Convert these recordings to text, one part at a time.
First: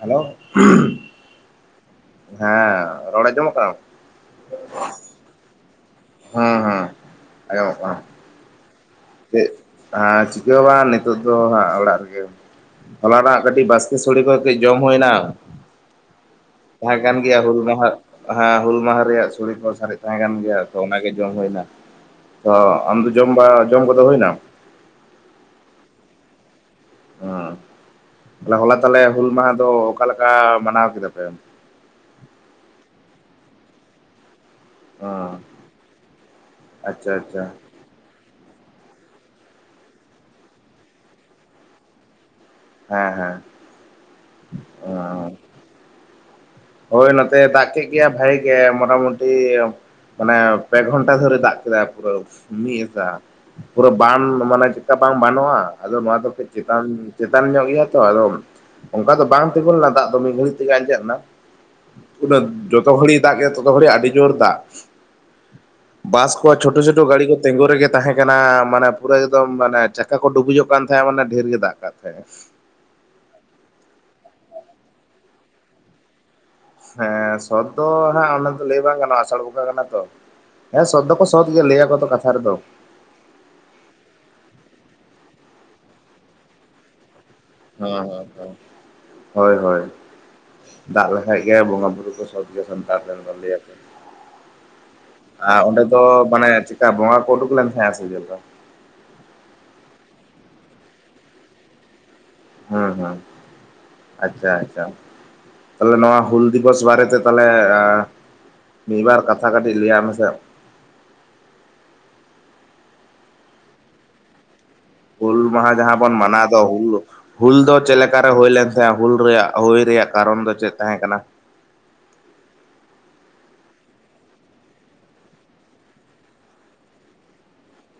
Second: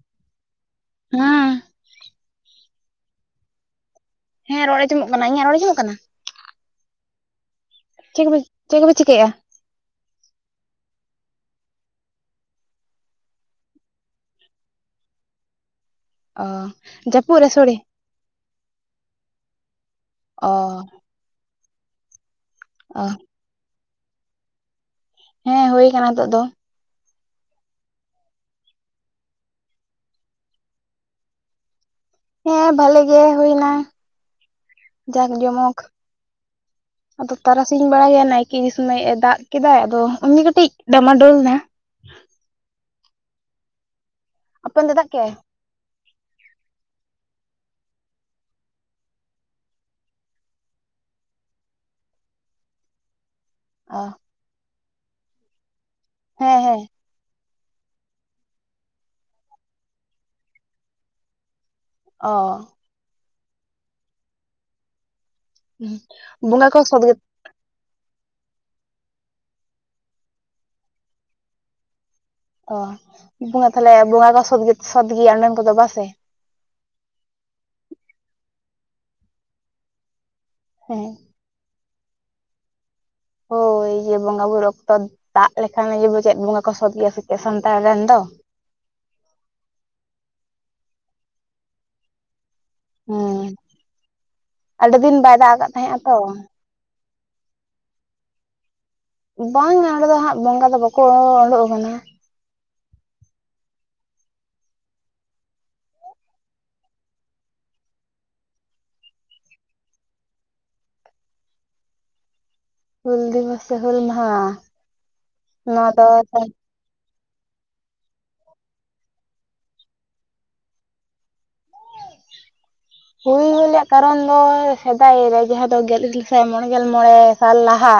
Hello ᱦᱮᱸ ᱦᱮᱸ ᱨᱚᱲ ᱟᱸᱡᱚᱢᱚᱜ ᱠᱟᱱᱟ? ᱦᱮᱸ ᱨᱚᱲ ᱟᱸᱡᱚᱢᱚᱜ ᱠᱟᱱᱟ᱾ ᱤᱧᱟᱜ ᱨᱚᱲ ᱟᱸᱡᱚᱢᱚᱜ ᱠᱟᱱᱟ? ᱦᱩᱸ, ᱦᱩᱸ ᱟᱸᱡᱚᱢᱚᱜ ᱠᱟᱱᱟ᱾ ᱪᱮᱫ ᱪᱮᱫ ᱠᱚᱯᱮ ᱪᱤᱠᱟᱹᱭᱮᱜ-ᱟ? ᱪᱮᱫ ᱦᱮᱸ ᱪᱤᱠᱟᱹ ᱵᱟᱝ, ᱱᱤᱛᱚᱜ ᱫᱚ ᱦᱟᱸᱜ ᱚᱲᱟᱜ ᱨᱮᱜᱮ ᱦᱚᱞᱟ ᱱᱟᱜ ᱠᱟᱹᱴᱤᱡ ᱵᱟᱥᱠᱮᱹ ᱥᱳᱲᱮᱸ ᱠᱚ ᱠᱟᱹᱡ ᱡᱚᱢ ᱦᱩᱭᱱᱟ᱾ ᱚ ᱛᱟᱦᱮᱸ ᱠᱟᱱ ᱜᱮᱭᱟ ᱡᱟᱹᱯᱩᱫ ᱨᱮ ᱦᱩᱞ ᱥᱚᱲᱮ ᱢᱟᱸᱦᱟ᱾ ᱦᱮᱸ ᱦᱩᱞ ᱢᱟᱦᱟ ᱨᱮᱭᱟ-ᱜ ᱥᱳᱲᱮᱸ ᱠᱚ ᱥᱟᱨᱮᱡ ᱛᱟᱦᱮᱸ ᱠᱟᱱ ᱚ ᱜᱮᱭᱟ᱾ ᱛᱚ ᱚᱱᱟᱜᱮ ᱡᱚᱢ ᱦᱩᱭᱱᱟ᱾ ᱛᱚ ᱟᱢ ᱚ ᱫᱚ ᱡᱚᱢ ᱵᱟ ᱡᱚᱢ ᱠᱚᱼᱫᱚ ᱦᱩᱭᱱᱟ᱾ ᱦᱮᱸ ᱦᱩᱭ ᱠᱟᱱᱟ ᱱᱤᱛᱚᱜ ᱫᱚ᱾ ᱦᱩᱸ ᱦᱚᱞᱟ ᱛᱟᱦᱞᱮ ᱦᱩᱞ ᱢᱟᱸᱦᱟ ᱫᱚ, ᱚᱠᱟᱞᱮᱠᱟ ᱢᱟᱱᱟᱣ ᱠᱮᱫᱟ ᱯᱮ? ᱦᱮᱸ ᱵᱷᱽᱟᱞᱮᱸᱜᱮ ᱦᱩᱭᱱᱟ᱾ ᱡᱟᱠ ᱡᱚᱢᱚᱠ ᱟᱪᱪᱷᱟ ᱟᱫᱚ ᱟᱪᱪᱷᱟ ᱛᱟᱨᱟ᱾ ᱥᱤᱧ ᱵᱮᱲᱟ ᱜᱮᱭᱟ ᱱᱟᱭᱠᱮᱹ ᱤᱫᱤ ᱥᱚᱢᱚᱭ ᱮᱸ ᱫᱟᱜ ᱠᱮᱫᱟᱭ ᱾ ᱟᱫᱚ ᱩᱱᱜᱮ ᱠᱟᱹᱴᱤᱡ ᱰᱟᱢᱟ ᱰᱳᱞᱱᱟ᱾ ᱦᱮᱸ, ᱦᱮᱸ ᱟᱯᱮ ᱚᱱᱛᱮ ᱫᱟᱜ ᱦᱮᱸ ᱠᱮᱜ-ᱟᱭ? ᱦᱳᱭ ᱱᱚᱛᱮ ᱫᱟᱜ ᱠᱮᱜ ᱜᱮᱭᱟ᱾ ᱵᱷᱟᱹᱜᱤ ᱜᱮ ᱢᱚᱴᱟᱢᱩᱴᱤ ᱢᱟᱱᱮ ᱯᱮ ᱜᱷᱽᱚᱱᱴᱟ ᱫᱷᱚᱨᱮ ᱫᱟᱜ ᱠᱮᱫᱟᱭ᱾ ᱯᱩᱨᱟᱹ ᱢᱤᱫ ᱮᱥᱟ᱾ ᱯᱩᱨᱟᱹ ᱚ ᱵᱟᱱ ᱢᱟᱱᱮ ᱪᱮᱫᱠᱟ ᱵᱟᱝ ᱵᱟᱱᱚᱜᱼᱟ᱾ ᱟᱫᱚ ᱱᱚᱣᱟ ᱫᱚ ᱠᱟᱹᱡ ᱦᱮᱸ ᱦᱮᱸ ᱪᱮᱛᱟᱱ ᱪᱮᱛᱟᱱ ᱧᱚᱜ ᱜᱮᱭᱟ ᱛᱚ᱾ ᱟᱫᱚ ᱚᱝᱠᱟ ᱫᱚ ᱵᱟᱝ ᱛᱤᱸᱜᱩ ᱞᱮᱱᱟ᱾ ᱫᱟᱜ ᱫᱚ ᱢᱤᱫ ᱜᱷᱟᱹᱲᱤᱡ ᱛᱮᱜᱮ ᱟᱸᱡᱮᱫ ᱱᱟ᱾ ᱚ ᱩᱱᱟᱹᱜ ᱡᱚᱛᱚ ᱜᱷᱟᱹᱲᱤᱡ ᱫᱟᱜ ᱠᱮᱛ ᱛᱚᱛᱚ ᱜᱷᱟᱹᱲᱤᱡ ᱟᱹᱰᱤ ᱡᱳᱨ ᱫᱟᱜ ᱵᱟᱥ ᱠᱚ ᱵᱚᱸᱜᱟ ᱪᱳᱴᱷᱳ - ᱪᱳᱴᱷᱳ ᱥᱚᱛ ᱜᱮ ᱜᱟᱲᱤ ᱠᱚ ᱛᱤᱸᱜᱩ ᱨᱮᱜᱮ ᱛᱟᱦᱮᱸ ᱠᱟᱱᱟ᱾ ᱢᱟᱱᱮ ᱯᱩᱨᱟᱹ ᱮᱠᱫᱚᱢ ᱢᱟᱱᱮ ᱪᱟᱠᱟ ᱠᱚ ᱰᱩᱵᱩᱡᱚ-ᱜ ᱠᱟᱱ ᱛᱟᱦᱮᱸᱜ, ᱢᱟᱱᱮ ᱰᱷᱽᱮᱹᱨ ᱜᱮ ᱫᱟᱜ ᱠᱟᱜ ᱛᱟᱦᱮᱸᱜᱼᱟ᱾ ᱚ ᱵᱚᱸᱜᱟ ᱛᱟᱦᱞᱮ ᱵᱚᱸᱜᱟ ᱠᱚ ᱥᱚᱛ ᱜᱮᱭᱟ᱾ ᱚᱸᱰᱮᱱ ᱠᱚᱼᱫᱚ ᱵᱟᱥᱮ ᱦᱮᱸ ᱥᱚᱛ ᱫᱚ ᱦᱟᱸᱜ ᱚᱱᱟ ᱫᱚ ᱞᱟᱹᱭ ᱵᱟᱝ ᱜᱟᱱᱚᱜᱼᱟ᱾ ᱟᱥᱟᱲ ᱵᱚᱸᱜᱟ ᱠᱟᱱᱟ ᱛᱚ᱾ ᱦᱮᱸ ᱥᱚᱛ ᱫᱚ-ᱠᱚ ᱥᱚᱛ ᱜᱮ ᱞᱟᱹᱭᱟᱠᱚ ᱛᱚ ᱠᱟᱛᱷᱟ ᱨᱮᱫᱚ᱾ ᱦᱳᱭ ᱡᱮ ᱵᱚᱸᱜᱟ ᱵᱩᱨᱩ ᱚᱠᱛᱚ ᱫᱟᱜ ᱞᱮᱠᱷᱟᱱ ᱜᱮ᱾ ᱵᱩᱡᱟ ᱪᱮᱫ ᱵᱚᱸᱜᱟ ᱠᱚ ᱥᱚᱛ ᱜᱮᱭᱟ ᱥᱮ᱾ ᱪᱮᱫ ᱥᱟᱱᱛᱟᱲ ᱦᱚ, ᱨᱮᱱ ᱫᱚ ᱦᱮ ᱦᱮ ᱾ ᱦᱳᱭ, ᱦᱳᱭ ᱫᱟᱜ ᱞᱮᱠᱷᱟᱡ ᱜᱮ, ᱵᱚᱸᱜᱟ ᱵᱩᱨᱩ ᱠᱚ ᱥᱚᱵᱮ ᱠᱟᱨ ᱴᱷᱮᱱ ᱠᱷᱚᱱ ᱦᱮᱸ ᱞᱟᱹᱭ ᱭᱟᱠᱚ, ᱟᱹᱰᱤ ᱫᱤᱱ ᱵᱟᱭ ᱟ ᱫᱟᱜ ᱟᱠᱟᱫ ᱚᱸᱰᱮ ᱛᱟᱦᱮᱸᱜᱼᱟ ᱫᱚ ᱛᱚ ᱢᱟᱱᱮ ᱪᱮᱫ ᱠᱟ ᱵᱚᱸᱜᱟ ᱠᱚ ᱩᱰᱩᱠ ᱞᱮᱱ ᱛᱟᱦᱮᱸᱼᱟ, ᱥᱮ ᱪᱮᱫ ᱞᱮᱠᱟ? ᱵᱟᱝᱼᱟ ᱚᱸᱰᱮ ᱫᱚ ᱦᱟᱸᱜ ᱵᱚᱸᱜᱟ ᱫᱚ ᱵᱟᱠᱚᱸᱻ ᱚᱸᱰᱚᱜ ᱟᱠᱟᱱᱟ ᱾ ᱦᱚᱸ ᱦᱚᱸ ᱟᱪᱪᱷᱟ ᱟᱪᱪᱷᱟ ᱾ ᱛᱟᱦᱮᱞᱮ ᱱᱚᱣᱟ ᱦᱩᱞ ᱫᱤᱵᱚᱥ ᱵᱟᱨᱮ ᱛᱮ ᱛᱟᱦᱮᱞᱮ ᱮᱸ ᱢᱤᱫ ᱵᱟᱨ ᱠᱟᱛᱷᱟ ᱠᱟᱹᱴᱤᱡ ᱞᱟᱹᱭᱼᱟᱜ ᱢᱮᱥᱮ? ᱦᱩᱞ ᱫᱤᱵᱚᱥ ᱥᱮ ᱦᱩᱞ ᱢᱟᱦᱟᱸ? ᱦᱩᱞ ᱢᱟᱦᱟ ᱡᱟᱦᱟᱸ ᱵᱚᱱ ᱢᱟᱱᱟᱣ ᱫᱚ ᱦᱩᱞ ᱦᱩᱞ ᱫᱚ ᱪᱮᱫ ᱞᱮᱠᱟᱨᱮ ᱦᱩᱭ ᱞᱮᱱ ᱛᱟᱦᱮᱸᱼᱟ, ᱦᱩᱞ ᱨᱮᱭᱟᱜ ᱦᱩᱭ ᱨᱮᱭᱟᱜ ᱠᱟᱨᱚᱱ ᱫᱚ ᱪᱮᱫ ᱛᱟᱦᱮᱸ ᱠᱟᱱᱟ? ᱦᱩᱭ ᱨᱮᱱᱟᱜ ᱠᱟᱨᱚᱱ ᱫᱚᱻᱭ ᱥᱮᱫᱟᱭ ᱨᱮ ᱡᱟᱦᱟᱸᱭ ᱫᱚ ᱜᱮᱞ ᱤᱨᱟᱹᱞ ᱥᱟᱭ ᱢᱚᱬᱮ ᱜᱮᱞ ᱢᱚᱬᱮ ᱥᱟᱞ ᱞᱟᱦᱟ,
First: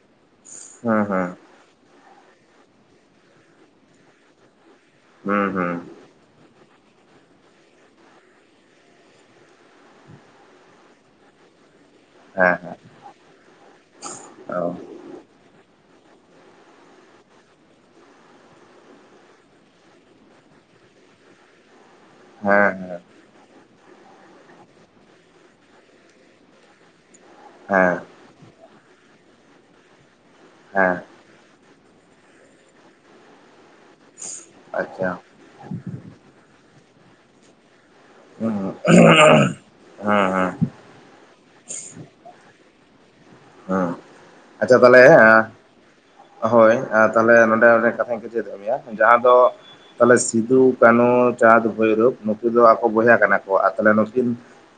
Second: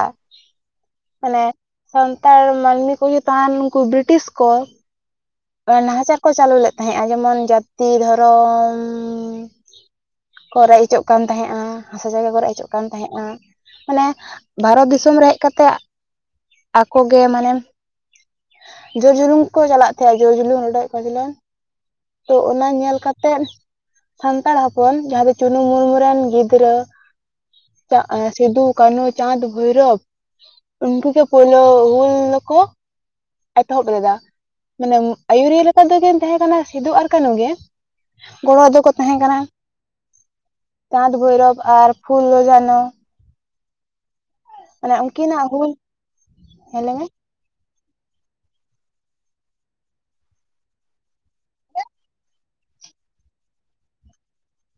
ᱦᱩᱸ ᱦᱩᱸ ᱢᱟᱱᱮ ᱥᱟᱱᱛᱟᱲ ᱢᱟᱹᱱᱢᱤ ᱠᱚ ᱤᱭᱟᱹ ᱛᱟᱦᱮᱸᱱ ᱩᱱᱠᱩ ᱵᱤᱨᱤᱴᱤᱥ ᱠᱚ, ᱦᱩᱸ ᱦᱩᱸ ᱟᱸ ᱱᱟᱦᱟᱪᱟᱨ ᱠᱚ ᱪᱟᱹᱞᱩ ᱞᱮᱜ ᱛᱟᱦᱮᱸᱜᱼᱟ, ᱡᱮᱢᱚᱱ ᱡᱟᱹᱛᱤ ᱫᱷᱚᱨᱚᱻᱢ, ᱠᱚ ᱨᱮᱡ ᱦᱚᱪᱚᱜ ᱠᱟᱱ ᱛᱟᱦᱮᱸᱜᱼᱟ, ᱦᱟᱸᱥᱟ ᱡᱟᱭᱜᱟ ᱠᱚ ᱨᱮᱡ ᱦᱮᱸ ᱦᱚᱪᱚᱜ ᱦᱮᱸ ᱠᱟᱱ ᱛᱟᱦᱮᱸᱜᱼᱟ, ᱢᱟᱱᱮ ᱚ ᱵᱷᱟᱨᱚᱛ ᱫᱤᱥ ᱚᱢ ᱨᱮ ᱦᱮᱡ ᱠᱟᱛᱮᱼᱟᱜ, ᱟᱠᱚ ᱜᱮ ᱢᱟᱱᱮᱢ ᱡᱳᱨ ᱡᱩᱱᱩᱢ ᱠᱚ ᱪᱟᱞᱟᱜ ᱪᱟᱭ ᱡᱚᱭ ᱡᱩᱞᱩᱱ ᱨᱚᱰᱚᱡ ᱠᱚᱪᱞᱳᱱ, ᱛᱚ ᱚᱱᱟ ᱦᱮᱸ ᱦᱮᱸ ᱧᱮᱞ ᱠᱟ ᱛᱮᱫ ᱥᱟᱱᱛᱟᱲ ᱦᱚᱯᱚᱱ ᱡᱟᱦᱟᱸ ᱫᱚ ᱪᱩᱱᱩ ᱢᱩᱨᱢᱩ ᱨᱮᱱ ᱜᱤᱫᱽᱨᱟᱹ, ᱦᱮᱸ ᱪᱟᱜ ᱮᱸ ᱥᱤᱫᱩ, ᱠᱟᱹᱱᱦᱩ ᱪᱟᱸᱫᱽ ᱵᱷᱳᱭᱨᱚᱵᱽ, ᱦᱮᱸ ᱩᱱᱠᱩ ᱜᱮᱯ ᱯᱩᱭᱞᱳ ᱦᱩᱞ ᱫᱚ ᱠᱚᱣᱟ ᱮᱛᱚᱦᱚᱵ ᱞᱮᱫᱟ, ᱢᱮᱱᱮᱢ ᱟᱪᱪᱷᱟ ᱟᱹᱭᱩᱨᱤᱭᱟᱹ ᱞᱮᱠᱟ ᱛᱮᱫᱚ ᱠᱤᱱ ᱛᱟᱦᱮᱸ ᱠᱟᱱᱟ, ᱥᱤᱫᱩ ᱟᱨ ᱠᱟᱹᱱᱦᱩ ᱜᱮ, ᱦᱩᱸ ᱜᱚᱲᱚ ᱦᱩᱸ ᱫᱚᱠᱚ ᱛᱟᱦᱮᱸ ᱠᱟᱱᱟ ᱦᱩᱸ ᱦᱩᱸ ᱪᱟᱸᱫᱽ, ᱵᱷᱳᱭᱨᱚᱵᱽ ᱟᱨ ᱯᱷᱩᱞᱳ, ᱡᱷᱟᱱᱚ ᱦᱚᱸ, ᱟᱪᱪᱷᱟ ᱢᱟᱱᱮ ᱛᱟᱦᱮᱞᱮ, ᱩᱱᱠᱤᱱᱟᱜ ᱭᱟᱹ ᱦᱩᱞ ᱦᱳᱭ, ᱦᱮᱸ ᱞᱟᱹᱭ ᱢᱮ ᱟᱨ ᱛᱟᱦᱮᱞᱮ ᱱᱚᱰᱮ ᱚᱸᱰᱮ ᱠᱟᱛᱷᱟ ᱦᱚᱸᱠᱚ ᱪᱮᱫᱚᱜ ᱜᱮᱭᱟ, ᱡᱟᱦᱟᱸ ᱫᱚ ᱛᱟᱦᱚᱞᱮ ᱥᱤᱫᱩ, ᱠᱟᱹᱱᱦᱩ, ᱪᱟᱸᱫᱽ, ᱵᱷᱳᱭᱨᱳᱵᱽ ᱱᱩᱠᱩ ᱫᱚ ᱟᱠᱚ ᱵᱚᱭᱦᱟ ᱠᱟᱱᱟ ᱠᱚ ᱟᱨ ᱛᱟᱦᱚᱞᱮ ᱱᱩᱠᱤᱱ